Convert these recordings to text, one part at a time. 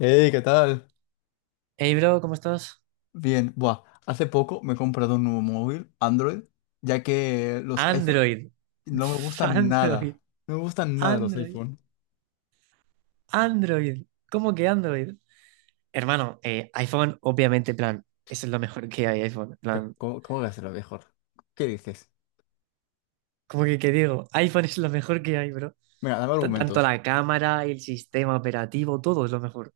Hey, ¿qué tal? Hey bro, ¿cómo estás? Bien, buah, hace poco me he comprado un nuevo móvil, Android, ya que los iPhone Android. no me Pf, gustan Android. nada. No me gustan nada los Android. iPhone. Android. ¿Cómo que Android? Hermano, iPhone, obviamente, en plan, eso es lo mejor que hay, iPhone. En Pero plan, ¿cómo voy a hacerlo mejor? ¿Qué dices? ¿cómo que qué digo? iPhone es lo mejor que hay, bro. Mira, dame Tanto argumentos. la cámara, el sistema operativo, todo es lo mejor.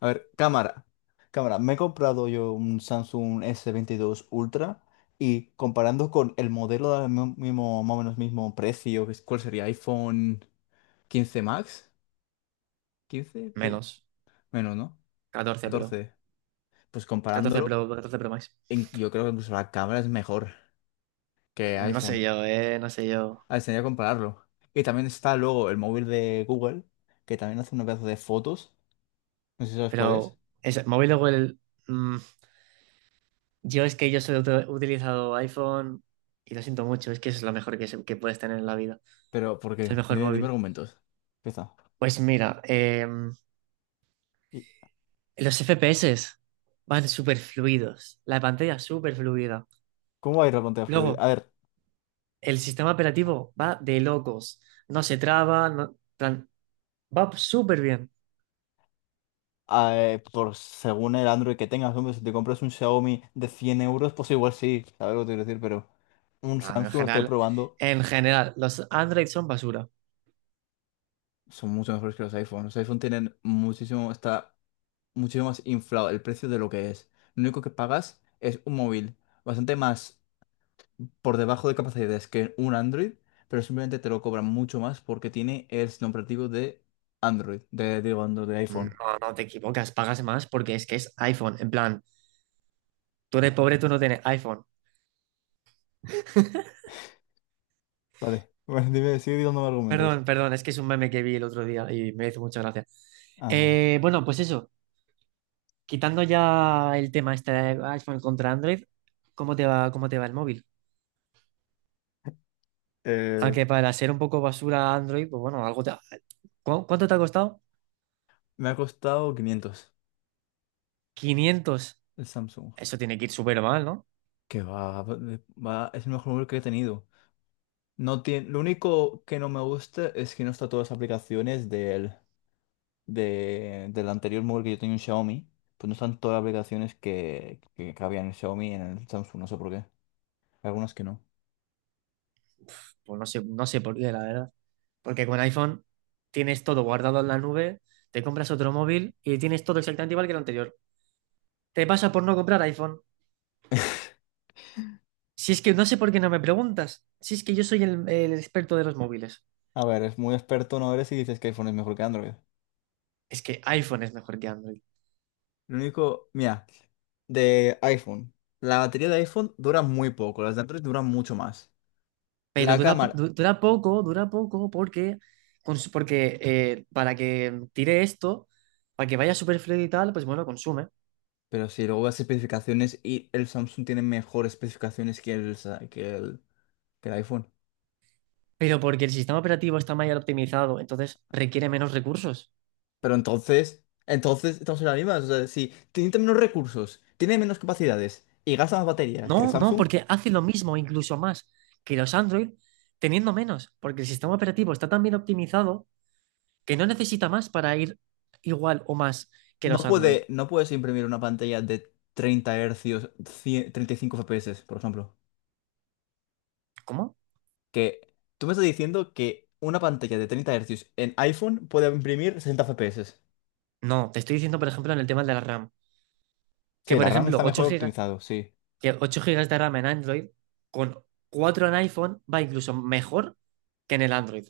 A ver, cámara. Cámara, me he comprado yo un Samsung s veintidós Ultra y comparando con el modelo del mismo, más o menos mismo precio, ¿cuál sería? iPhone 15 Max, 15 de- Menos menos, ¿no? 14 Pro. 14. Pues 14 comparándolo. Pro, 14 Pro Max. Yo creo que incluso la cámara es mejor que No sé iPhone. yo, no sé yo. Ah, enseñar. A ver, que compararlo. Y también está luego el móvil de Google, que también hace un pedazo de fotos. No sé si sabes cuál es. Pero, es, me voy luego el. Yo es que yo solo he utilizado iPhone y lo siento mucho, es que es lo mejor que puedes tener en la vida. Pero ¿por Es el qué? mejor Dime móvil. argumentos. Empieza. Pues mira, ¿Y los FPS van súper fluidos, la pantalla súper fluida. cómo va a ir la pantalla fluida? A Luego, ver, el sistema operativo va de locos, no se traba, plan, va súper bien. Por según el Android que tengas, hombre, si te compras un Xiaomi de 100 euros, pues igual sí, sabes lo que te quiero decir, pero un Ah, pero Samsung lo estoy probando. en general, los Android son basura. Son mucho mejores que los iPhones. Los iPhone tienen muchísimo. Está muchísimo más inflado el precio de lo que es. Lo único que pagas es un móvil bastante más por debajo de capacidades que un Android, pero simplemente te lo cobran mucho más porque tiene el sistema operativo de Android, de, digo, Android, de iPhone. No, no te equivocas, pagas más porque es que es iPhone. En plan, tú eres pobre, tú no tienes iPhone. Vale, bueno, dime, sigue dando argumentos. Perdón, perdón, es que es un meme que vi el otro día y me hizo mucha gracia. Ah, vale. Bueno, pues eso, quitando ya el tema este de iPhone contra Android, cómo te va el móvil? Eh, Aunque para ser un poco basura Android, pues bueno, algo te... ¿Cuánto te ha costado? Me ha costado 500 500. el Samsung. Eso tiene que ir súper mal, ¿no? Que va, es el mejor móvil que he tenido. No tiene, lo único que no me gusta es que no está todas las aplicaciones del anterior móvil que yo tenía un Xiaomi, pues no están todas las aplicaciones que cabían en el Xiaomi y en el Samsung, no sé por qué. Algunas que no. Pues no sé, no sé por qué, la verdad. Porque con iPhone tienes todo guardado en la nube, te compras otro móvil y tienes todo exactamente igual que el anterior. Te pasa por no comprar iPhone. Si es que no sé por qué no me preguntas. Si es que yo soy el experto de los móviles. A ver, es muy experto, no eres y dices que iPhone es mejor que Android. Es que iPhone es mejor que Android. Lo único, mira, de iPhone. La batería de iPhone dura muy poco, las de Android duran mucho más. Pero La dura, cámara, dura poco, porque, porque para que tire esto, para que vaya super fluido y tal, pues bueno, consume. pero si luego las especificaciones y el Samsung tiene mejores especificaciones que el, sa- que el iPhone. Pero porque el sistema operativo está mayor optimizado, entonces requiere menos recursos. Pero entonces estamos en las mismas. O sea, si tiene menos recursos, tiene menos capacidades y gasta más batería que el No, no, Samsung, porque hace lo mismo, incluso más, que los Android, teniendo menos, porque el sistema operativo está tan bien optimizado que no necesita más para ir igual o más que no los Android. puede, no puedes imprimir una pantalla de 30 hercios, 100 35 FPS, por ejemplo. ¿Cómo? Que tú me estás diciendo que una pantalla de 30 hercios en iPhone puede imprimir 60 FPS. No, te estoy diciendo, por ejemplo, en el tema de la RAM. Que, Sí, por la RAM ejemplo, está 8 mejor gigas, optimizado, sí. que 8 gigas de RAM en Android con 4 en iPhone va incluso mejor que en el Android.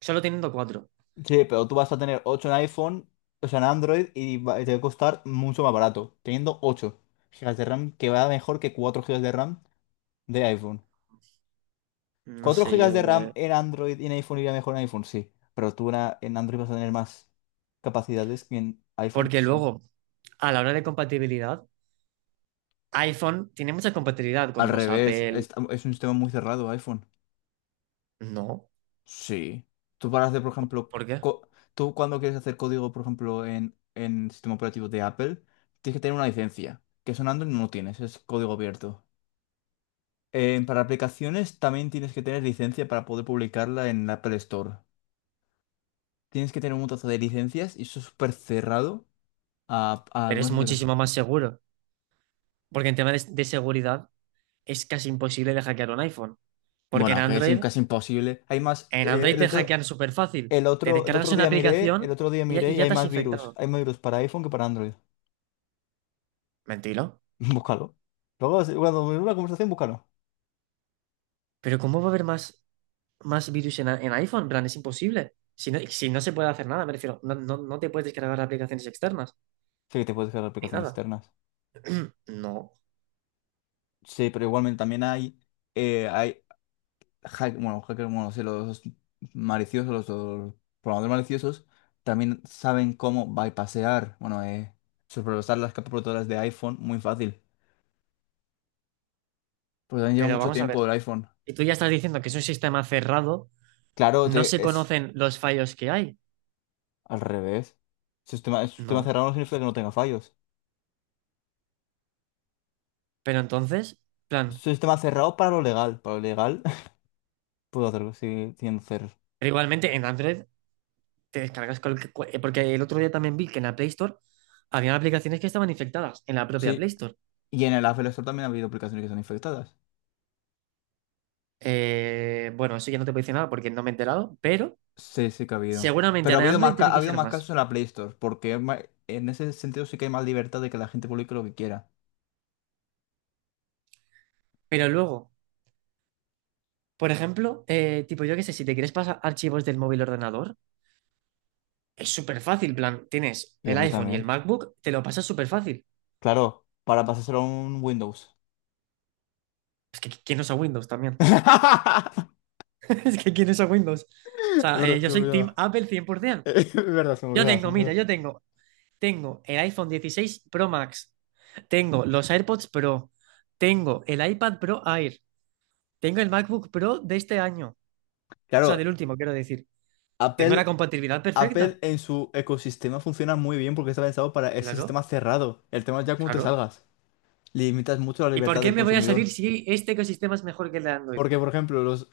Solo teniendo cuatro. Sí, pero tú vas a tener ocho en iPhone, o sea, en Android, te va a costar mucho más barato, teniendo 8 GB de RAM, que va mejor que 4 GB de RAM de iPhone. No Cuatro sé gigas de yo. RAM eh. en Android y en iPhone iría mejor en iPhone, sí. Pero en Android vas a tener más capacidades que en iPhone, Porque sí. luego, a la hora de compatibilidad, iPhone tiene mucha compatibilidad Al con los revés, Apple. es un sistema muy cerrado iPhone. No. Sí. Tú para hacer, por ejemplo, ¿Por qué? Tú cuando quieres hacer código, por ejemplo, en sistema operativo de Apple, tienes que tener una licencia, que eso en Android no lo tienes, es código abierto. Para aplicaciones también tienes que tener licencia para poder publicarla en la Apple Store. Tienes que tener un montazo de licencias y eso es súper cerrado. A Pero es algunas aplicaciones. muchísimo más seguro. Porque en tema de seguridad es casi imposible de hackear un iPhone. Porque en Bueno, que es Android. casi imposible. Hay más. En Android te hackean súper fácil. Te el descargas otro una día miré, el aplicación otro día miré y y ya hay te has más virus. infectado. Hay más virus para iPhone que para Android. Mentira. Búscalo. Luego, cuando en una conversación, búscalo. Pero ¿cómo va a haber más, más virus en iPhone? En plan, es imposible. Si no, si no se puede hacer nada, me refiero, no, no, no te puedes descargar aplicaciones externas, Sí que te puedes descargar ni aplicaciones nada. externas. No. Sí, pero igualmente también hay bueno, hackers, bueno, sí, los maliciosos, los programadores maliciosos, también saben cómo bypassear, bueno, sobrepasar las capas protectoras de iPhone muy fácil. Pues también lleva Pero mucho vamos a tiempo ver. el iPhone. Y tú ya estás diciendo que es un sistema cerrado, Claro, no te, se es, conocen los fallos que hay. al revés. Sistema No. cerrado no significa que no tenga fallos. Pero entonces, plan, Sistema cerrado para lo legal. Para lo legal puedo hacerlo sigue siendo cerrado. pero igualmente en Android te descargas porque el otro día también vi que en la Play Store había aplicaciones que estaban infectadas en la propia Play Sí. Store. Y en el Apple Store también ha habido aplicaciones que están infectadas. Bueno, eso ya no te puedo decir nada porque no me he enterado, pero Sí, sí que ha habido. seguramente Pero ha en habido Android más, ca- tiene ha que habido ser más más. casos en la Play Store, porque en ese sentido sí que hay más libertad de que la gente publique lo que quiera. Pero luego, por ejemplo, tipo yo qué sé, si te quieres pasar archivos del móvil al ordenador, es súper fácil, plan, tienes Y el ando iPhone y el también. MacBook, te lo pasas súper fácil. Claro, para pasárselo a un Windows. Es que ¿quién usa Windows también? Es que ¿quién usa Windows? O Es sea, verdad, yo se me soy Team olvidaba. Apple 100%. Es verdad, se me Yo olvidaba, se tengo, me mira, olvidaba. tengo el iPhone 16 Pro Max. Tengo los AirPods Pro, tengo el iPad Pro Air, tengo el MacBook Pro de este año, o sea, del Claro, último, quiero decir. Tengo la Apple. compatibilidad perfecta. Apple en su ecosistema funciona muy bien porque está pensado para ese Claro, sistema cerrado. El tema es ya cómo te claro. salgas. Limitas mucho la ¿Y por libertad qué del me voy a salir consumidor. si este ecosistema es mejor que el de Android? Porque, por ejemplo, los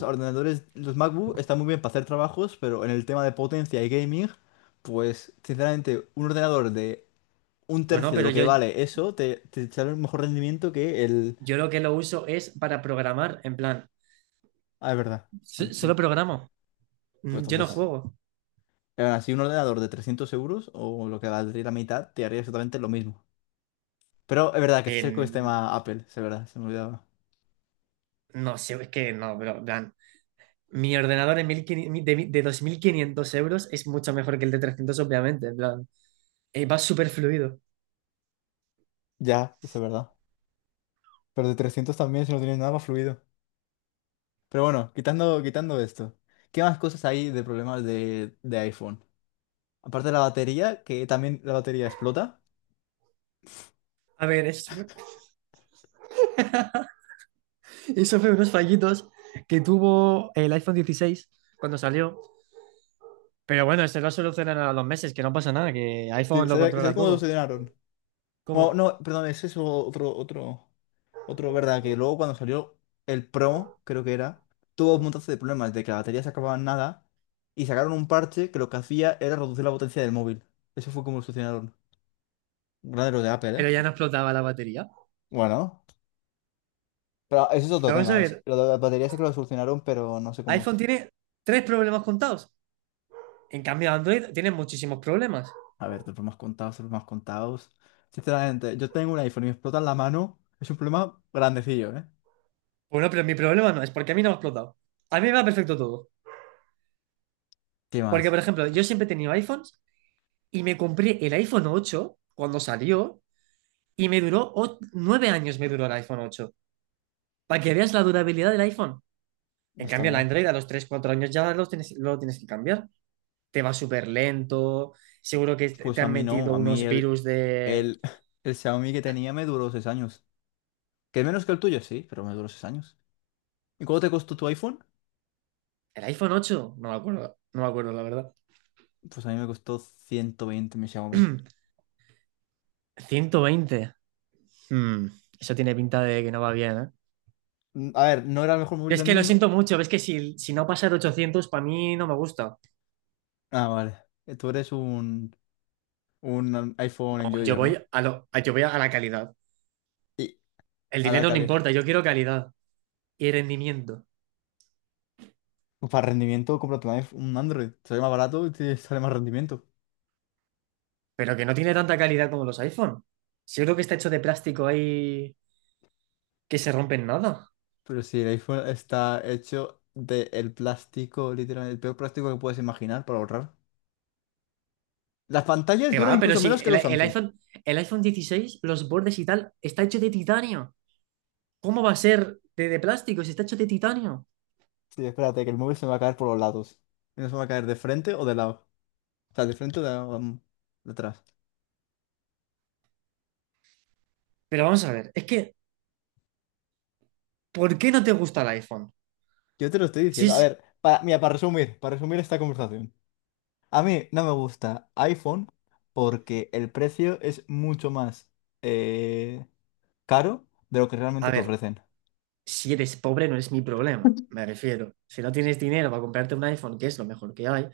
ordenadores, los MacBook están muy bien para hacer trabajos, pero en el tema de potencia y gaming, pues sinceramente, un ordenador de un Bueno, tercio de pero lo que yo, vale eso te sale un mejor rendimiento que el. yo lo que lo uso es para programar, en plan, Ah, es verdad. Ah, sí. solo programo. Pues Mm, yo no entonces, juego. aún así, un ordenador de 300 euros o lo que valdría la mitad te haría exactamente lo mismo. Pero es verdad que este es el En- ecosistema Apple, es verdad, se me olvidaba. no sé, es que no, bro, en plan, mi ordenador en 1500 de, de 2.500 euros es mucho mejor que el de 300 obviamente, en plan, va súper fluido. Ya, eso es verdad. Pero de 300 también, si no tienes nada más fluido. Pero bueno, quitando esto, ¿qué más cosas hay de problemas de iPhone? Aparte de la batería, que también la batería explota. A ver, eso fue unos fallitos que tuvo el iPhone 16 cuando salió. Pero bueno, esto lo solucionan a los meses, que no pasa nada, que Sí, iPhone lo ¿sabes controla cómo lo todo. solucionaron? Bueno, ¿Cómo? no, perdón, ese es otro, ¿verdad? Que luego cuando salió el Pro, creo que era, tuvo un montón de problemas de que la batería se acababa en nada y sacaron un parche que lo que hacía era reducir la potencia del móvil. Eso fue como lo solucionaron. Grande los de Apple, Pero ya ¿eh? no explotaba la batería. Bueno, pero ese es otro Pero vamos a tema. Es, ver, lo de las baterías sí que lo solucionaron, pero no sé cómo. iPhone tiene tres problemas contados. En cambio, Android tiene muchísimos problemas. A ver, de problemas contados, de problemas contados. Sinceramente, yo tengo un iPhone y me explota en la mano. Es un problema grandecillo, ¿eh? Bueno, pero mi problema no es porque a mí no me ha explotado. A mí me va perfecto todo. ¿Qué Porque, más? por ejemplo, yo siempre he tenido iPhones y me compré el iPhone 8 cuando salió y me duró 9 años me duró el iPhone 8. Para que veas la durabilidad del iPhone. No En está cambio, el mal. Android a los 3 o 4 años ya los tienes, lo tienes que cambiar. Te va súper lento. Seguro que te Pues a han mí no, metido a mí unos virus de. el, el Xiaomi que tenía me duró 6 años. Que es menos que el tuyo, sí, pero me duró 6 años. ¿Y cuánto te costó tu iPhone? ¿El iPhone ocho? No me acuerdo. No me acuerdo, la verdad. Pues a mí me costó 120 mi Xiaomi. 120. Hmm, Eso tiene pinta de que no va bien, ¿eh? A ver, no era el mejor móvil Es del que lo mundo. siento mucho. Ves que si, si no pasa de 800, para mí no me gusta. Ah, vale. Tú eres un iPhone Yo enjoyer, voy ¿no? a lo- a- yo voy a la calidad. Y El a la dinero no importa. calidad. Yo quiero calidad y rendimiento. Para rendimiento, cómprate un Android. Sale más barato y te sale más rendimiento. Pero que no tiene tanta calidad como los iPhone. Si yo creo que está hecho de plástico ahí que se rompe en nada. Pero si el iPhone está hecho de el plástico, literalmente, el peor plástico que puedes imaginar para ahorrar. Las pantallas Que duran va, pero incluso si menos que el, los el Samsung. iPhone, el iPhone 16, los bordes y tal, está hecho de titanio. ¿Cómo va a ser de plástico si está hecho de titanio? Sí, espérate, que el móvil se me va a caer por los lados. Y no se me va a caer de frente o de lado. O sea, de frente o de, lado, de atrás. Pero vamos a ver, es que, ¿por qué no te gusta el iPhone? Yo te lo estoy Si diciendo. es, A ver, mira, para resumir esta conversación. A mí no me gusta iPhone porque el precio es mucho más. eh, caro de lo que a realmente te ver, ofrecen. si eres pobre no es mi problema, me refiero. Si no tienes dinero para comprarte un iPhone, que es lo mejor que hay,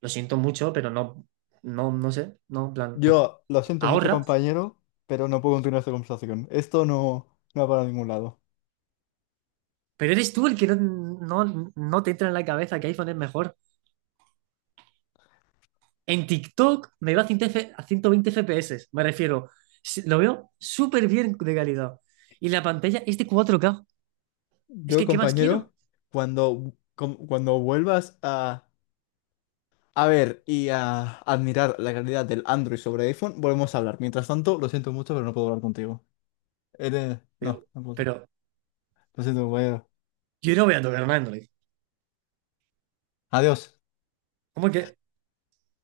lo siento mucho, pero no, no, no sé, no, en plan, Yo lo siento mucho, ahorra. compañero, pero no puedo continuar esta conversación. Esto no va para ningún lado. Pero eres tú el que no te entra en la cabeza que iPhone es mejor. En TikTok me va a 100 a 120 FPS, me refiero. Lo veo súper bien de calidad. Y la pantalla es de 4K. Es Yo, que, ¿qué más compañero, quiero? cuando vuelvas a, ver y a admirar la calidad del Android sobre iPhone, volvemos a hablar. Mientras tanto, lo siento mucho, pero no puedo hablar contigo. Eres. Pero, No, no puedo. pero Lo siento, compañero. yo no voy a tocar un Android. Adiós. ¿Cómo que?